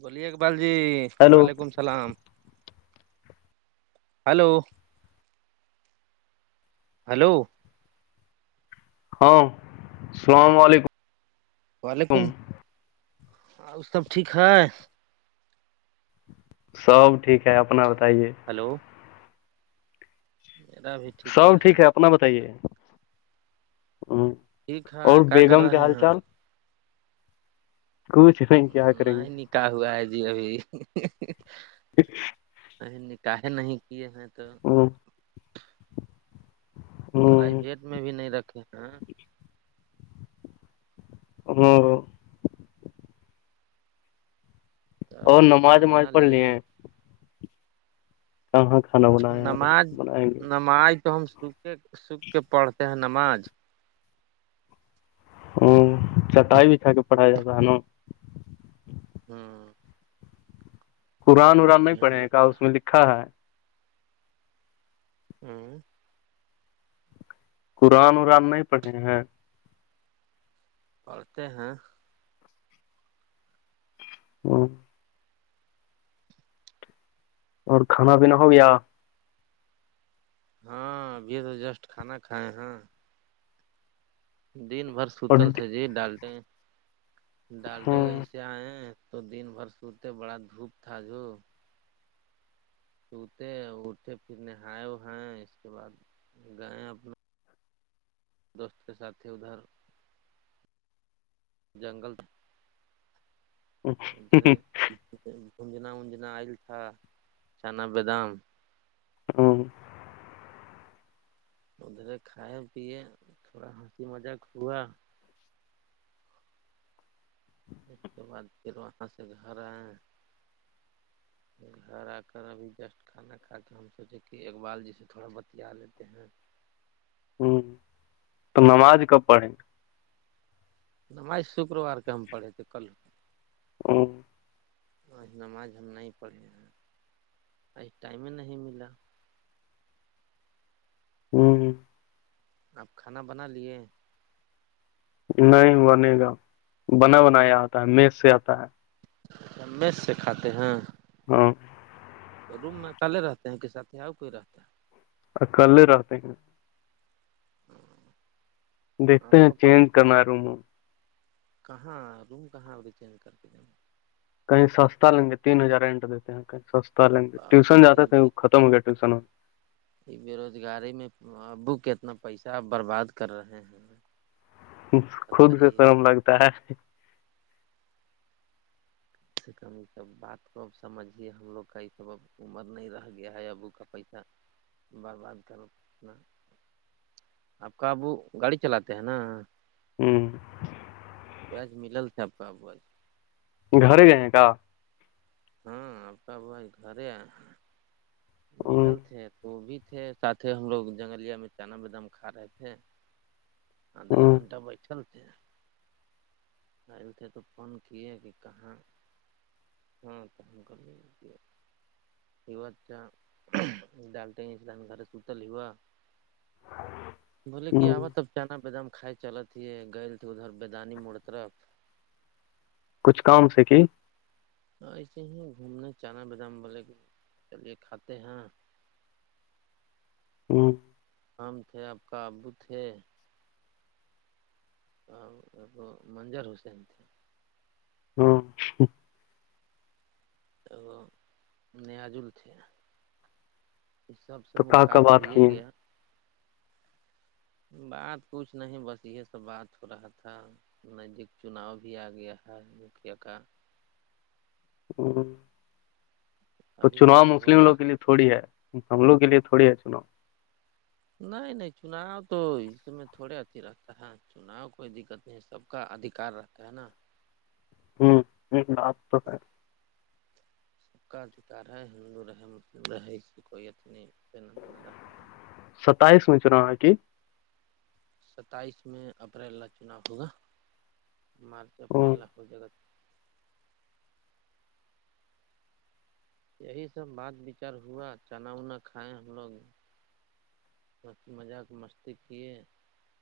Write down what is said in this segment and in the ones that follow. بولیے اقبال جی ہیلو وعلیکم سلام ہلو ہلو ہاں السلام علیکم وعلیکم آ سب ٹھیک ہے سب ٹھیک ہے اپنا بتائیے ہلو اٹا بھی سب ٹھیک ہے اپنا بتائیے ہ ٹھیک ہے اور کر بیگم کیا رہے حال چال ہیں کوچھیں کیا کریں گے کا ہوا ہے جی ابھی ٹھ ا نکحیں نہیں کیے ہیں تو ہاں ہ پرائیویٹ میں بھی نہیں رکھے ہیں ہاں تب اور نماز کھانا وماز بنا پڑھ لی لیے ہیں کہاں کھا نماز نماز تو ہم سکھے سکھ کے پڑھتے ہیں نماز ا چٹائی بھا کے پڑھا جاتا ہے نا ہاں قرآن بہت اران نہیں بھیڑ پڑھے کا لگتا اس میں لکھا ہے ہوں قرآن اران نہیں پڑھے ہیں پڑھتے ہیں ہوں اور کھانا پیینا ہو گیا ہاں ابھی تو جسٹ کھانا کھائے ہیں دن بھر سوتل اور تھ جی ڈالٹیں ہ ڈالٹے کہیں ہ سے آئے تو دن بھر سوتے بڑا دھوپ تھا جو سوتے اٹھے پھر نہائے اائے اس کے بعد گئے اپنے دوست کے ساتھ تھے ادھر جنگل ادھرے گونجنا ونجنا آئل تھا چنا بادام ہاں ادھرے کھائے پیے تھوڑا ہنسی مذاق ہوا اس کے بعد پھر وہاں سے گھر آئے گھر آ کر ابھی جسٹ کھانا کھا کے ہم سوچے کہ اقبال جیس تھوڑا بتیا لیتے ہیں ہوں تو نماز کب پڑھیں گا نمائش شکروار کے ہم پڑھے تھے کل ہوں آج نماز ہم نہیں پڑھے ہیں ای ٹائم نہیں ملا ہوں آپ کھانا بنا لیے نہیں بنے گا بنا بنا یہ آتا ہے میز سے آتا ہے میز سے کھاتے ہیں ہاں تو روم میں کلے رہتے ہیں کہ سات ہی آؤ کوئی رہتا ہے ا کلے رہتے ہیں ہے دیکھتے آپ ہیں پاپا چینج کرنا روم کہاں روم کہاں اھی چینج کر کے دیں گے کہیں سستا لیں گے تین ہزار رینٹ دیتے ہیں کہیں سستا لیں گے ٹیوشن باپ رے جاتے تھے وہ ختم ہو گیا ٹیوشن بےروزگاری میں ابو کتنا پیسہ برباد کر رہے ہیں خود سے بتائیے شرم لگتا ہے سے کم سب بات کو اب سمجھیے ہم لوگ کا سب اب عمر نہیں رہ گیا ہے ابو کا پیسہ برباد کر اپنا آپ کا ابو گاڑی چلاتے ہیں نا ہ بج ملل تھا آپپ گھر گئے ہیں کا ہاں آپ کا بس گھر ہ ملل تھ وہ بھی تھے ساتھ ہی ہم لوگ جنگلیہ میں چنا بدام کھا رہے تھے آدھا ایک ہ گنٹہ بیٹھل آل تھے تو فون کیے کہ کہاں ہاں تو ہم کا نہیں ہیوا اچھا ڈالتے ہیں اسل گھر سوتل ہیوا [inaudible] بولے کہ ہ آبا تب چنا بیدام کھائے چل تے گئے تھی ادھر بیدانی مڑ طرف کچھ کام سے کہ ہاں ایسے ہی گھومنے چانا بادام بے کے چلیے کھاتے ہیں ہوں کام تھے آپ کا ابو تھے اور ا منظر حسین تھے ہاں تو وہ نیاجل تھے اس سب سے تو کہ کا ملاقات بات ہوے کیے گیا بات کچھ نہیں بس یہ سب بات ہو رہا تھا ندیک چناؤ بھی آ گیا ہے مکھیا کا ہ تو اگلا چناؤ وورس مسلم ہوگا لوگ کے لیے تھوڑی ہے ہم لوگ کے لیے تھوڑی ہے چناؤ نہیں نہیں چناؤ تو اس میں تھوڑے اچھی لگتا ہے چناؤ کوئی دقت نہیں ہے سب کا ادھار رہتا ہے نا ہوں ہ آپ تو ہے سب کا ادھیکار ہے ہندو رہے مسلم رہے اس سے کوئی اتنی پن د نہ رہتا ہے ستائیس میں چلو آ کی ستائیس میں اپریل ل چناؤ ہوگا مارچ اپریل ہوں ل ہو جائے گا یہی سب بات وچار ہوا چنا ونا کھائیں ہم لوگ ب کی مذاق مستی کیے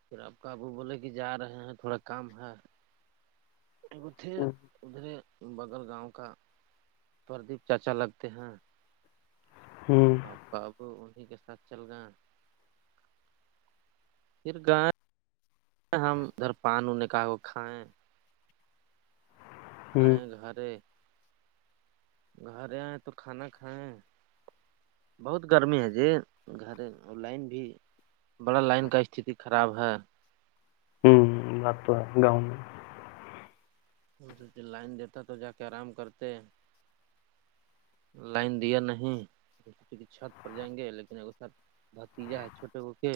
پھر آپ کابو بولے کہ جا رہے ہیں تھوڑا کام ہے ایکتھر ہوں ادھرے بغل گاؤں کا پردیپ چاچا لگتے ہیں ہوں بابو انہیں کے ساتھ چل گان پھر گائےیں ہم ادھر پان ونے کہا کھائیں ہوں آئ گھر گھر آئیں تو کھانا کھائیں بہت گرمی ہے جی گھر اور لائن بھی بڑا لائن کا استھتی خراب ہے ہوں بات تو ہے گاؤں میں ان سےھر لائن دیتا تو جا کے آرام کرتے لائن دیا نہیں کی چھت پر جائیں گے لیکن ا س بھتیجا ہے چھوٹے کو کے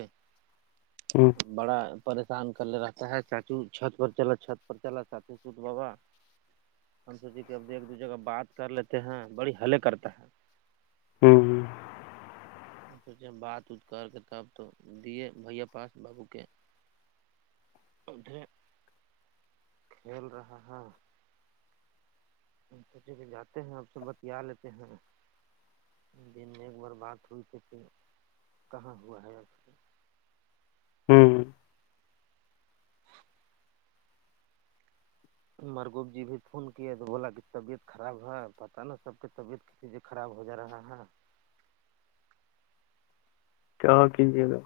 ہوں بڑا پریشان کر لے رہتا ہے چاچو چھت پر چلا چھت پر چلا چاچو سوت بابا ہم سوچے کہ اب ایک دو جے کا بات کر لیتے ہیں بڑی ہلے کرتا ہے ہوں سوچے بات ات کر کے تب تو دیے بھیا پاس بابو کے پدھے کھیل رہا ہے ہم سوچے کہ جاتے ہیں اب سے بتیا لیتے ہیں دن میں ایک بار بات ہوئی کہ پھر کہاں ہوا ہے اب ہوں ہوں مرگوب جی بھی فون کیے تو بولا کہ طبیعت خراب ہے پتہ نا سب کی طبیعت چیز خراب ہو جا رہا ہے کیا کی جے گا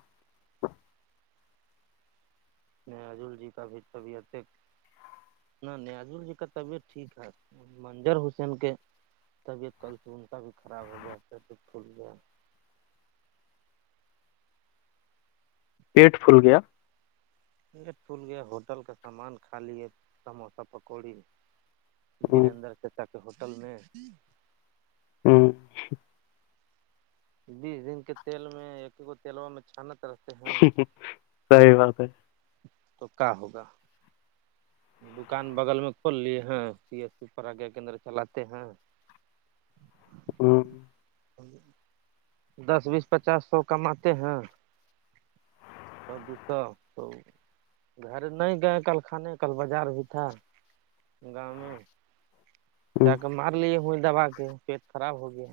اس نے عجول جی کا بھی طبیعت ایک نہ نیازل جی کا طبیعت ٹھیک ہے منجر حسین کے طبیعت کل سے ان کا بھی خراب ہو گیا ہے تبیب ھٹ گیا پیٹ پھل گیا یہ ٹھول گیا ہوٹل کا سامان کالی ہے سموسہ پکوڑی ہوں وریدر چچا کے ہوٹل میں ہوں بیس دن کے تیل میں ایک کو تیلوا میں چھانت رہتے ہیں صی باتات ہے تو کیا ہوگا [inaudible] دکان بغل میں کھول لی ہیں سی ایس پی پر آگا کیندر چلاتے ہیں [inaudible] [inaudible] ہوں [inaudible] ہی [inaudible] دس بیس پچاس سو کماتے ہیں دوسا تو [inaudible] گھر نہیں گئے کل کھانے کل بازار بھی تھا گاؤں میں جا ہوں کے مار لیے ہو دوبا کے پٹ خراب ہو گیا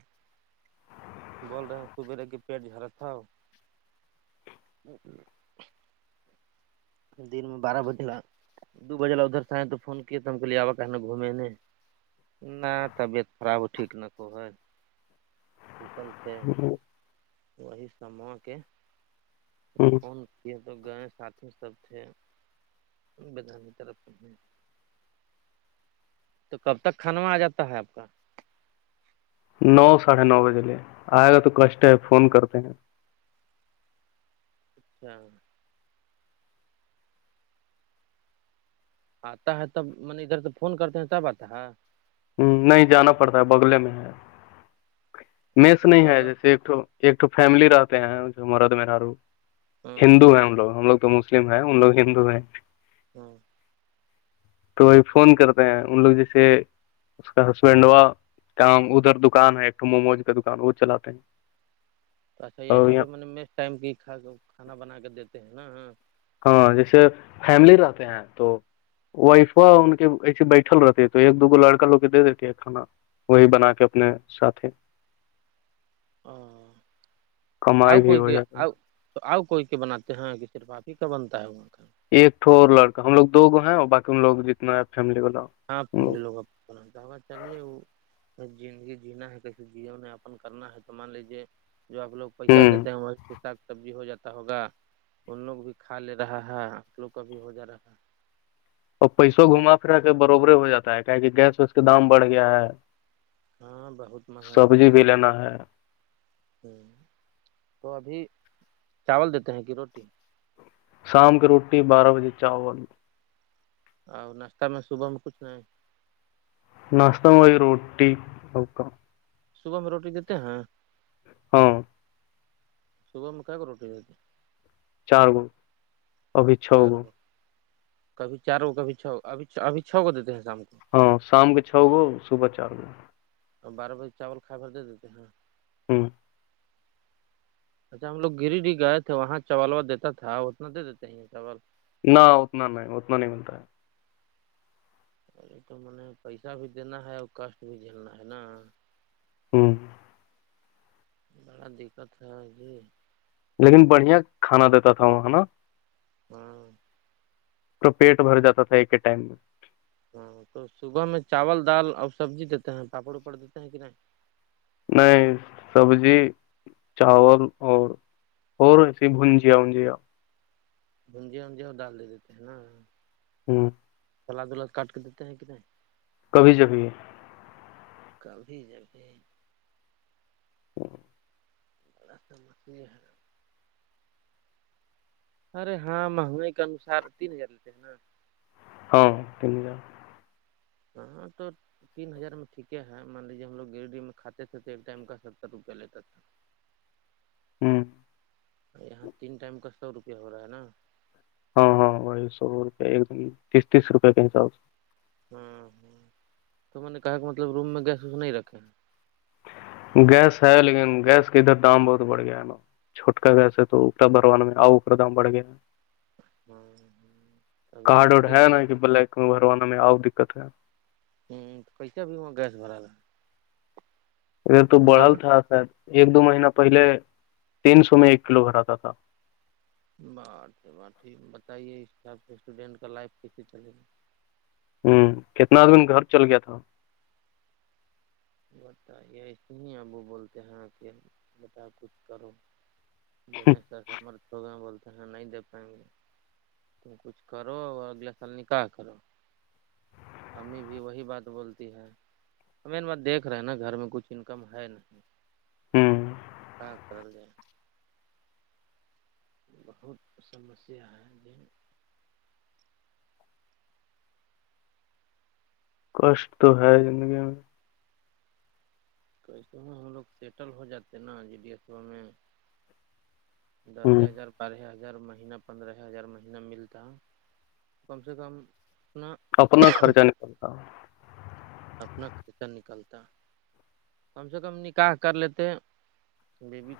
بول رہے ہیں صبیرے کہ پیٹ جھرا تھا ہو دن میں بارہ بجلا دو بجے ل ادھر سے آئے تو فون کیا ت ہم کہے آا کہنے گھومے نے [inaudible] نہ طبیعت خراب ٹھ ن کو ہے ٹٹل [inaudible] سے ہوں وہی سوں کے [inaudible] ہوں [inaudible] کون تو گ ساتھی سب تھ [inaudible] بیدان طرف تو کب تک [inaudible] کھانوا آ جاتا ہے آپ کا [inaudible] نو ساڑھے نو بجے لے آئے گا تو کشٹ ہے فون کرتے ہیں اچھا [inaudible] آتا ہے تب م ادھر تو فون کرتے ہیں تب آتا ہے ہ نہیں جانا پڑتا ہے بگلے میں ہے میس اچھا نہیں ہے بگا جیسے ایکٹ ایکٹ فیملی رہتے ہیں مرد مارو ہاں ہندو ہیں ہم لوگ ہم لوگ تو مسلم مسلم ہے ان لوگ ہندو ہیں [inaudible] ہوں تو وہی فون کرتے ہیں ان لوگ جیسے اس کا ہسبینڈ ہوا کام ادھر دکان ہے ایکٹ موموز کا دکان وہ چلاتے ہیں تو اچھا اور یہیں یہ پہ م مس ٹائم کی کھانا بنا کے دیتے ہیں نا ہاں جیسے فیملی رہتے ہیں تو وائفا ان کے ایسے بیٹھل رہتے ہے تو ایک دوگو لڑکا لوگ کے دے دیتے ہے کانا وہی بنا کے اپنے ساتھی ہ آ کمائی بھی کوئی ہو کہ جاتی ہے آ [inaudible] تو آؤ کوئی کے بناتے ہیں چرپاپی کا بنتا ہے وہاں کا [inaudible] ایک تو اور لڑکا ہم لگ دو گو ہیں اور باقی ان لوگ جتنا ہے فیملی والا [inaudible] ہاں فملی لوگوں ہوگا چلیے وہ [inaudible] ک زندگی جینا ہے کسی جیو نے اپن کرنا ہے تو مان لیجے جو آپ لوگ ہ پیسہ دیتے ہیں وہاں پ سااک سبزی ہو جاتا ہوگا ان لوگ بھی کھا لے رہا ہے آ لوگ کا بھی ہو جا رہا ہے اور پیسوں ابھی گھما پھرا کے بربرے ہو جاتا ہے کیا کہ گیس ویس کے دام بڑھ گیا ہے ہاں بہت مہنگائی بڑھی ہے نا ہے ہوں تو ابھی چاول دیتے ہیں کہ روٹی شام کی روٹی بارہ بجے چاہ اور ناشتہ میں صبح میں کچھ نہیں ہے ناشتہ میںئی روٹی سک صبح میں روٹی دیتے ہیں ہاں صبح میں کیا کر روٹی دیتی چار گو ابھی چھ ہیں چار گو کبھی چار کبھی چھ ابھی ابھی چھ کو دیتے ہیں شام کو ہاں شام کے چھ گو صبح چار گو اور بارہ بجے چاول کھائے دے دیتے ہیںاں ہوں [inaudible] اچھا ہم لوگ گری ڈ گئے تھے وہاں چاولوا دیتا تھا اتنا دے دیتے ہیں یہ چاول نہ اتنا نہیں اتنا نہیں ملتا ہے ارے تو م نے پیسہ بھی دینا ہے اور کشٹ بھی جھیلنا ہے نا ہوں بڑا دقت تھا جی لیکن بڑھیا کھانا دیتا تھا وہ ہے نا ہاں پیٹ بھر جاتا تھا ایک ایک ٹائم میں ہاں تو صبح میں چاول دال اور سبزی دیتے ہیں پاپڑ اپڑ دیتے ہیں کہ نہیں نہیں سبزی چاول اور اور ایے بنجیا وجیا گونجے وجے وہ ڈال دے دیتے ہیں نا ہوں سلاد ولاد کاٹ کے دیتے ہیں ک نہیں کبھی کبھی ہے کھی جببھی اورسا مچلی ہے ارے ہاں مہنگائی کے انوسار تین ہزار لیتے ہیں نا ہاں تین جار نہاں تور تین ہزار میں ٹھیک ہے مان لیجیے ہم لوگ گریڈی میں کھاتے تھے تو ایک ٹائم کا ستر روپیہ لیتے تھ [unintelligible] ہوں یہاں تین ٹائم کا سو روپیہ ہو رہا ہے نا ہاں ہاں وہی سو روپ ایک دم تیس تیس روپے کا حساب سے ہاں ہوں تو میں نے کہا کہ مطلب روم میں گیس وس نہیں رکھے ہیں گیس ہے لیکن گیس کے ادھر دام بہت بڑھ گیا ہے نا چھوٹکا گیسے تو اپا بروانا میں آؤ اا دام بڑھ گیا ہے ہاں ہ ابھی کیسے کے جی ہو بھروانا میں آؤ دقت ہے ہوں تو کییسے بھی وہاں گیس بھرا رہا ا تو کھلا بڑھل میں تھا شاید ایک دو مہین پہلے تین سو میں ایک کلو بھراتا تھا بات بات بتائیے اس حساب سے اسٹوڈینٹ کا لائف کیسسی چلے گی ہوں کتنا آدمیین گھر چل گیا تھا بتے اس ہی ابو بولتے ہیں کہ بتا کچھ کرو دنیش سر سمرتھ ہوگ میں بولتے کہاں نہیں دے پائیں گے تم کچھ کرو اور اگلے سال نکاح کرو امی بھی وہی بات بولتی ہے ہمیں دیکھ رہے نا گھر میں کچھ انکم ہے نہیں ہوں کرل جائے بہت سمسیا ہے جن کشٹ تو ہے زندگی میں کیسے میں ہم لوگ سیٹل ہو جاتے ہیں نا جی ڈی ایسو میں دس ہ ہزار بارہ ہزار مہینہ پندرہ ہزار مہینہ ملتا کم سے کم اپنا اپنا خرچہ نکالتا ہ اپنا خطہ نکالتا کم سے کم نکاح کر لیتے ہیں بیبی